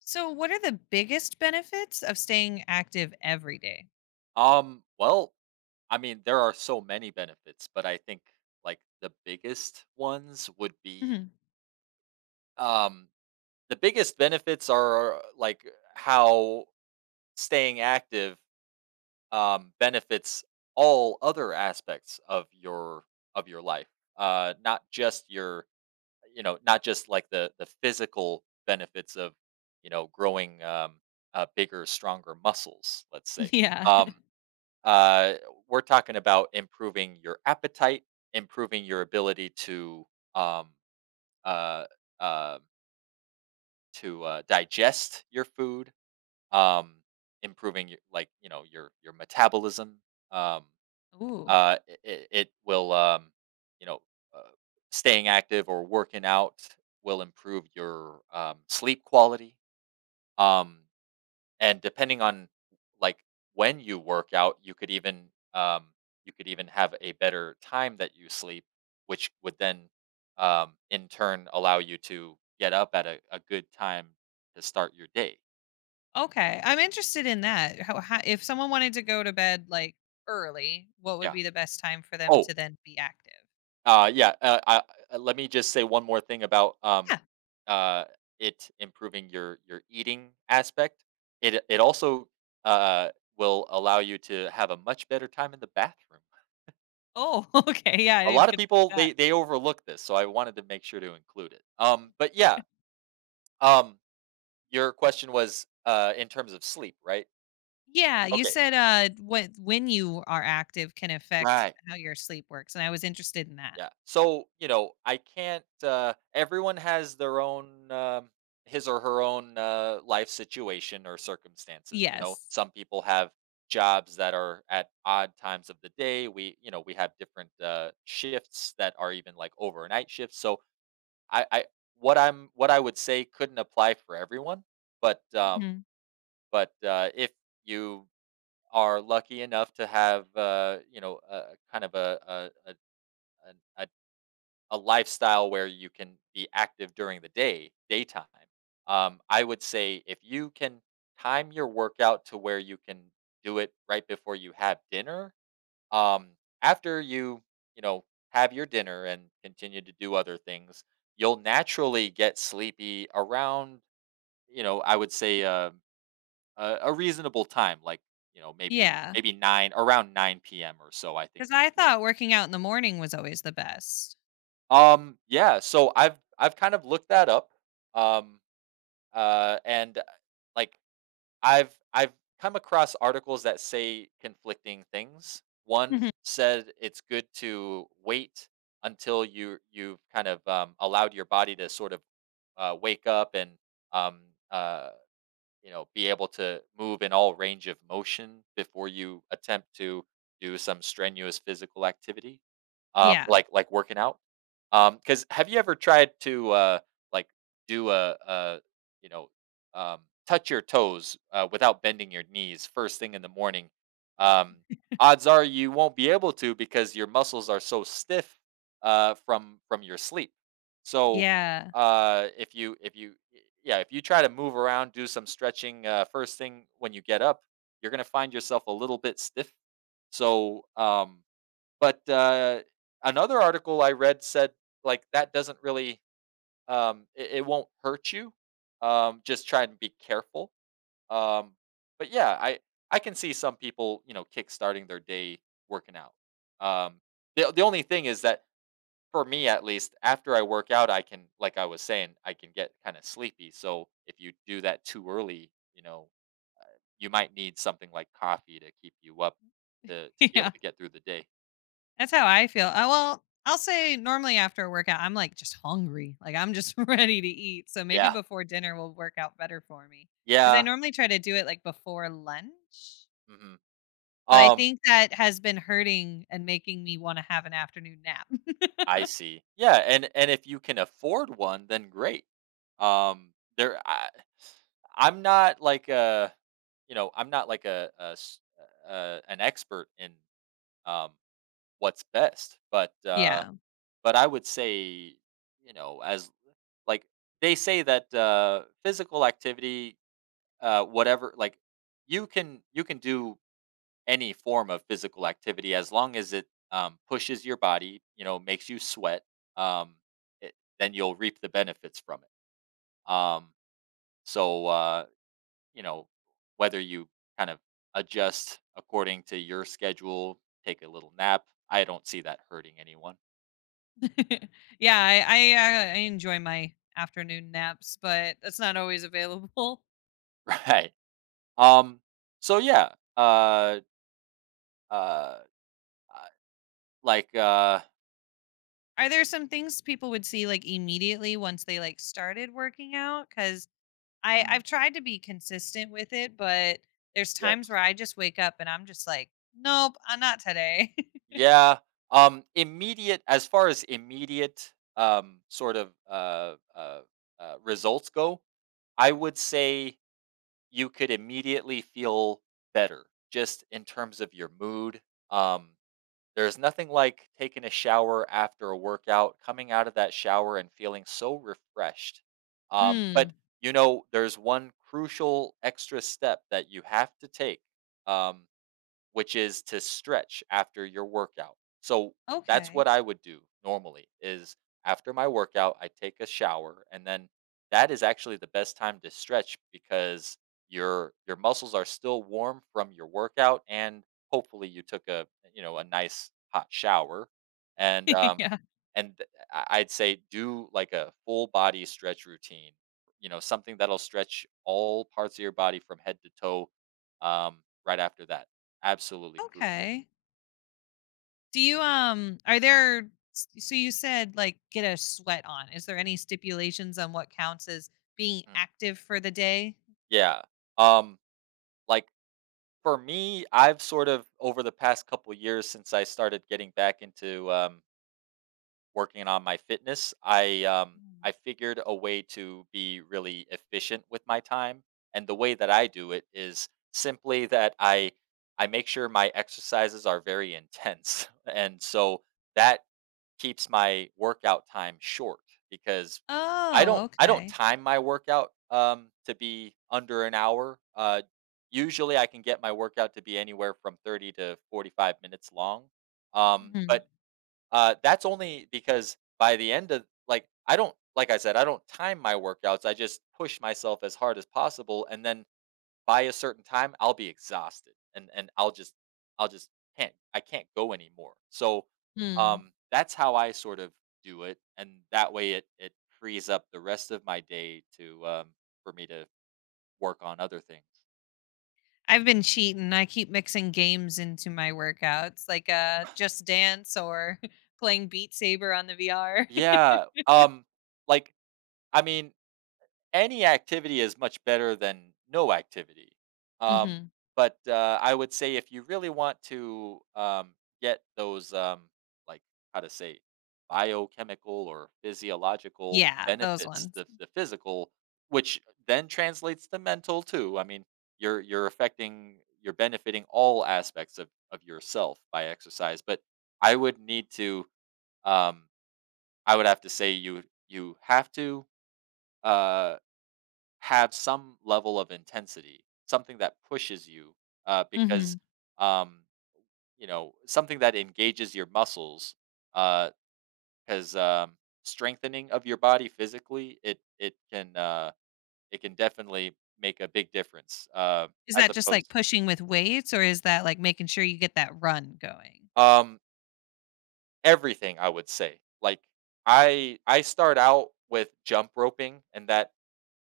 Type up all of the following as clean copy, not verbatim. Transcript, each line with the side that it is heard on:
left: So, what are the biggest benefits of staying active every day?
right: Well, I mean, there are so many benefits, but I think like the biggest ones would be,
left: Mhm.
right: um the biggest benefits are like how staying active benefits all other aspects of your life. Not just your, you know, not just like the physical benefits of, you know, growing bigger, stronger muscles, let's say.
left: Yeah.
right: Um Uh, we're talking about improving your appetite, improving your ability to, um, uh, uh, digest your food, um, improving your, like, you know, your metabolism. Um,
left: Ooh.
right: uh, it will, you know uh, staying active or working out will improve your sleep quality. Um, And depending on, like, when you work out, um, you could even have a better time that you sleep, which would then, in turn, allow you to get up at a good time to start your day.
left: Okay. I'm interested in that. How, if someone wanted to go to bed like early, what would
right: Yeah.
left: be the best time for them
right: Oh,
left: to then be active?
right: yeah. Let me just say one more thing about
left: Yeah.
right: uh, it improving your eating aspect. It also uh, will allow you to have a much better time in the bathroom.
left: Oh, okay. Yeah, I
right: A lot
left: didn't
right: of
left: consider
right: people,
left: that.
right: they overlook this, so I wanted to make sure to include it. But yeah, um, your question was, in terms of sleep, right?
left: Yeah, you
right: Okay,
left: said what when you are active can affect
right: right,
left: how your sleep works, and I was interested in that.
right: yeah. So, you know, I can't. Everyone has their own, his or her own, life situation or circumstances. You know,
left: Yes.
right: some people have jobs that are at odd times of the day. We you know we have different shifts that are even like overnight shifts. So, I what I'm what I would say couldn't apply for everyone, but, um,
left: Hmm.
right: but if you are lucky enough to have, you know, a kind of a an a lifestyle where you can be active during the day, daytime. I would say if you can time your workout to where you can do it right before you have dinner. Um, after you, you know, have your dinner and continue to do other things, you'll naturally get sleepy around, you know, I would say, a reasonable time, like, you know,
left: Yeah,
right: maybe 9, around 9 p.m., or so, I think
left: cuz
right: is
left: I
right: good.
left: thought working out in the morning was always the best.
right: Yeah, so I've kind of looked that up. Um and like I've come across articles that say conflicting things. One
left: Mhm.
right: said it's good to wait until you've kind of, allowed your body to sort of, wake up, and, um, uh, you know, be able to move in all range of motion before you attempt to do some strenuous physical activity,
left: Yeah.
right: like, working out. Because, have you ever tried to, like, do a you know um, touch your toes without bending your knees first thing in the morning? Um, odds are you won't be able to because your muscles are so stiff, from your sleep. So
left: Yeah.
right: if you yeah if you try to move around, do some stretching first thing when you get up, you're going to find yourself a little bit stiff. So, but another article I read said, like, that doesn't really— it won't hurt you. Just try and be careful. Um but yeah I can see some people, you know, kick starting their day, working out. Um the, the only thing is that for me, at least, after I work out, I can, like I was saying, I can get kind of sleepy. So if you do that too early, you know, you might need something like coffee to keep you up to be
left: Yeah,
right: able to get through the day.
left: that's how I feel. I Well, I'll say normally after a workout, I'm like just hungry. Like I'm just ready to eat. So maybe
right: Yeah,
left: before dinner will work out better for me. Because I
right: yeah.
left: normally try to do it like before lunch.
right: hmm
left: But I
right: um
left: think that has been hurting and making me want to have an afternoon nap.
right: I see. Yeah, and if you can afford one, then great. Um there I I'm not like a, you know, I'm not like an expert in um what's best, but uh
left: Yeah.
right: But I would say, you know, as, like, they say that, physical activity, whatever, like, you can do any form of physical activity as long as it, pushes your body, you know, makes you sweat. Um, it, then you'll reap the benefits from it. Um, so, you know, whether you kind of adjust according to your schedule, take a little nap, I don't see that hurting anyone,
left: Yeah, I enjoy my afternoon naps, but that's not always available.
right: right? Um, so yeah, uh, uh, uh, like,
left: Are there some things people would see like immediately once they like started working out? Cuz
right: mm,
left: I've tried to be consistent with it, but there's
right: yes,
left: times where I just wake up and I'm just like, "Nope, not today."
right: yeah. Immediate as far as immediate, sort of, results go, I would say you could immediately feel better, just in terms of your mood. Um, There's nothing like taking a shower after a workout, coming out of that shower and feeling so refreshed. But,
left: Mm.
right: you know, there's one crucial extra step that you have to take, Um, which is to stretch after your workout. So that's
left: Okay.
right: what I would do normally: is after my workout, I take a shower, and then that is actually the best time to stretch, because your muscles are still warm from your workout, and hopefully you took a, you know, a nice hot shower, and
left: Yeah.
right: I'd say do like a full body stretch routine, you know, something that'll stretch all parts of your body from head to toe, um, right after that. Absolutely crucial.
left: Okay. Do you are there so you said like get a sweat on. Is there any stipulations on what counts as being
right: Mm,
left: active for the day?
right: yeah. Um, like, for me, I've sort of, over the past couple years since I started getting back into working on my fitness,
left: Mm.
right: I figured a way to be really efficient with my time, and the way that I do it is simply that I make sure my exercises are very intense, and so that keeps my workout time short, because I
left: Oh,
right: don't I don't
left: okay.
right: time my workout, to be under an hour. Usually, I can get my workout to be anywhere from 30 to 45 minutes long. But That's only because by the end of, like, I don't like I said, I don't time my workouts. I just push myself as hard as possible, and then by a certain time, I'll be exhausted, and I'll just I can't go anymore. So,
left: Hmm.
right: that's how I sort of do it, and that way it frees up the rest of my day to, for me to work on other things.
left: I've been cheating. I keep mixing games into my workouts, like Just Dance or playing Beat Saber on the VR.
right: Yeah, like, I mean, any activity is much better than no activity. Um,
left: Hmm.
right: but I would say, if you really want to, get those, like, how to say, biochemical or physiological
left: Yeah, those
right: benefits,
left: ones.
right: the physical, which then translates to mental too. I mean, you're affecting, you're benefiting all aspects of yourself by exercise. But I would need to, um, I would have to say, you have to, Uh, have some level of intensity, something that pushes you,
left: Hmm.
right: because, um, you know, something that engages your muscles, uh, because, strengthening of your body physically, it can, it can definitely make a big difference,
left: Is
right: as
left: that just like
right: opposed
left: pushing with weights, or is that like making sure you get that run going?
right: to, everything. I would say, like, I start out with jump roping, and that,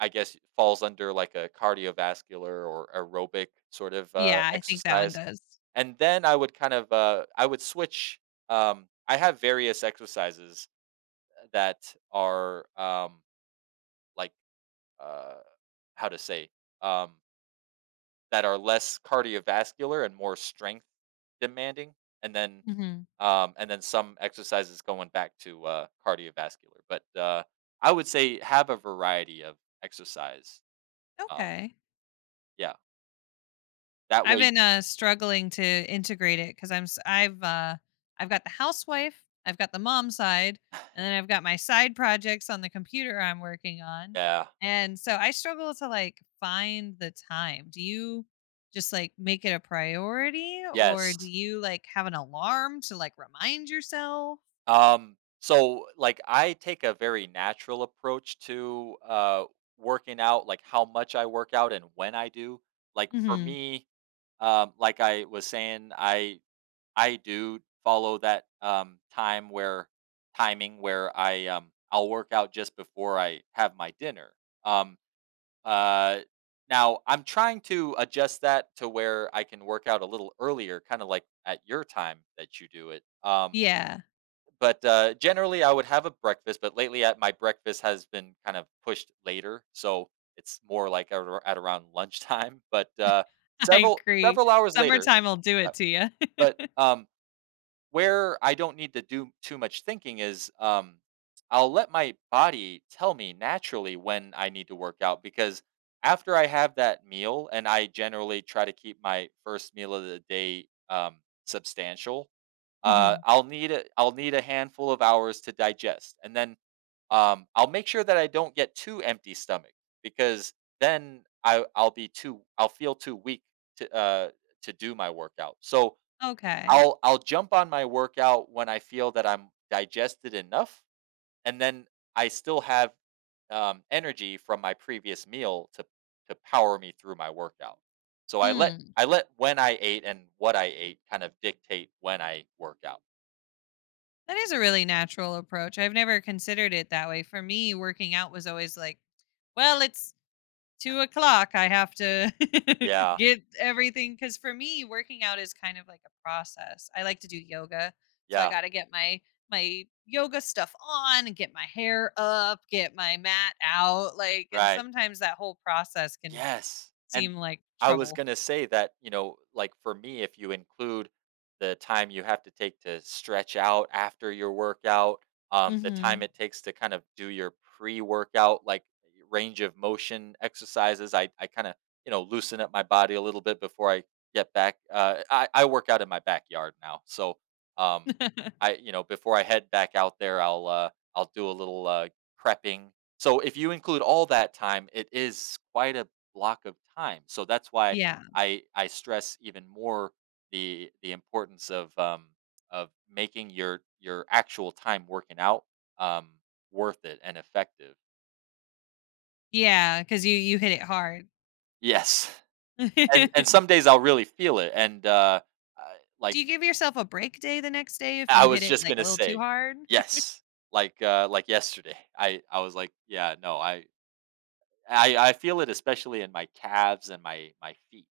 right: I guess, falls under like a cardiovascular or aerobic sort of,
left: Yeah, I think that one
right: exercise.
left: does.
right: And then I would switch. I have various exercises that are, like uh, how to say, um, that are less cardiovascular and more strength demanding, and then,
left: Hmm.
right: some exercises going back to cardiovascular. But I would say have a variety of exercise. Um,
left: Okay.
right: yeah, that
left: I've
right: way.
left: been, struggling to integrate it because 'cause I've got the housewife, I've got the mom side, and then I've got my side projects on the computer I'm working on,
right: Yeah.
left: and so I struggle to, like, find the time. Do you just, like, make it a priority, or do
right: Yes.
left: you, like, have an alarm to, like, remind yourself?
right: So, like, I take a very natural approach to working out, like how much I work out and when I do. Like, for
left: Mhm.
right: me, like I was saying, I do follow that, time where timing, where I'll work out just before I have my dinner. Um uh Now I'm trying to adjust that to where I can work out a little earlier, kind of like at your time that you do it.
left: Yeah,
right: Generally, I would have a breakfast, but lately at— my breakfast has been kind of pushed later, so it's more like at— ar at around lunchtime, but,
left: I agree.
right: several hours later.
left: Summertime will do it
right: Yep.
left: to you.
right: But, where I don't need to do too much thinking is, I'll let my body tell me naturally when I need to work out. Because after I have that meal, and I generally try to keep my first meal of the day, substantial,
left: Mhm.
right: I'll need a handful of hours to digest, and then, I'll make sure that I don't get too empty stomach, because then I'll feel too weak to, uh, to do my workout. So,
left: Okay.
right: I'll jump on my workout when I feel that I'm digested enough, and then I still have, energy from my previous meal to power me through my workout. So
left: Hmm.
right: I let when I ate and what I ate kind of dictate when I work out.
left: That is a really natural approach. I've never considered it that way. For me, working out was always like, well, it's 2 o'clock. I have to
right: Yeah,
left: get everything. Because for me, working out is kind of like a process. I like to do yoga. So I
right: yeah,
left: got to get my yoga stuff on and get my hair up, get my mat out. Like, and
right: right.
left: sometimes that whole process can
right: Yes, and
left: seem like
right: I was
left: trouble.
right: gonna say that, you know, like, for me, if you include the time you have to take to stretch out after your workout, the time
left: Hmm.
right: it takes to kind of do your pre-workout, like, range of motion exercises, I kinda, you know, loosen up my body a little bit before I get back, I work out in my backyard now, so, um, I you know, before I head back out there, I'll do a little, prepping. So if you include all that time, it is quite a block of time. So that's why
left: Yeah.
right: I stress even more the importance of, of making your actual time working out, um, worth it and effective.
left: Yeah. Because you hit it hard.
right: Yes, and some days I'll really feel it, and, like
left: Do you give yourself a break day the next day if you
right: I
left: hit
right: was
left: it,
right: just
left: like, a
right: gonna
left: little too
right: say,
left: hard?
right: yes, like, yesterday, I was like, yeah, no, I feel it, especially in my calves and my feet,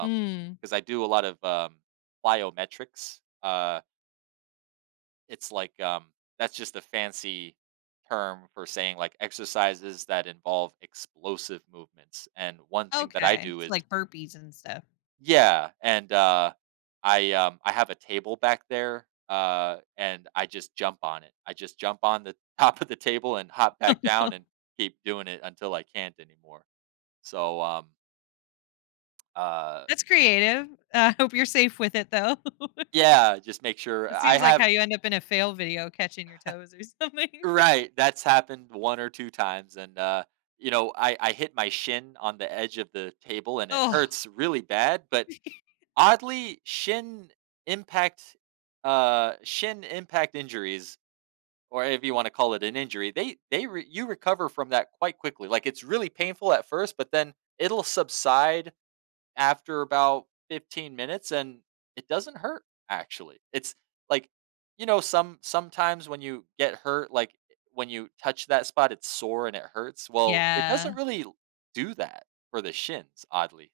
left: Mm.
right: I do a lot of, plyometrics. It's like, that's just a fancy term for saying, like, exercises that involve explosive movements, and one thing that I
left: Okay,
right: do
left: so,
right: is—
left: like, burpees and stuff.
right: yeah, and, I have a table back there, and I just jump on it. I just jump on the top of the table and hop back down, and keep doing it until I can't anymore. So, uh,
left: That's creative. I hope you're safe with it, though.
right: yeah, just make sure
left: It
right: I
left: seems like
right: have—
left: how you end up in a fail video catching your toes or something.
right: right, that's happened 1 or 2 times, and, you know, I hit my shin on the edge of the table, and it
left: Oh,
right: hurts really bad, but oddly, impact, shin impact injuries, or if you wanna call it an injury, they re you recover from that quite quickly. Like, it's really painful at first, but then it'll subside after about 15 minutes, and it doesn't hurt, actually. It's like, you know, sometimes when you get hurt, like, when you touch that spot, it's sore and it hurts. Well, it
left: yeah.
right: doesn't really do that for the shins, oddly.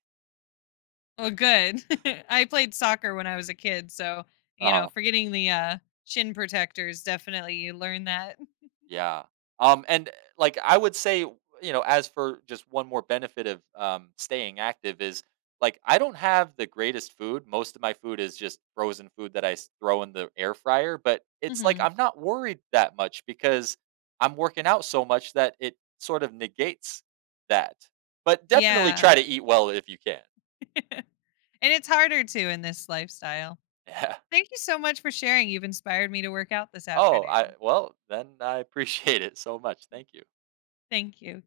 left: Well, good. I played soccer when I was a kid, so, you know,
right: Uh
left: forgetting the, shin protectors, definitely you learn that.
right: Yeah. And Like, I would say, you know, as for just one more benefit of, staying active, is, like, I don't have the greatest food. Most of my food is just frozen food that throw in the air fryer. But it's like
left: Mhm.
right: I'm not worried that much, because I'm working out so much that it sort of negates that. But definitely
left: Yeah.
right: try to eat well if you can.
left: And it's harder to in this lifestyle.
right: Yeah.
left: Thank you so much for sharing. You've inspired me to work out this
right: Oh, I
left: afternoon.
right: Well, then I appreciate it so much. Thank you.
left: Thank you.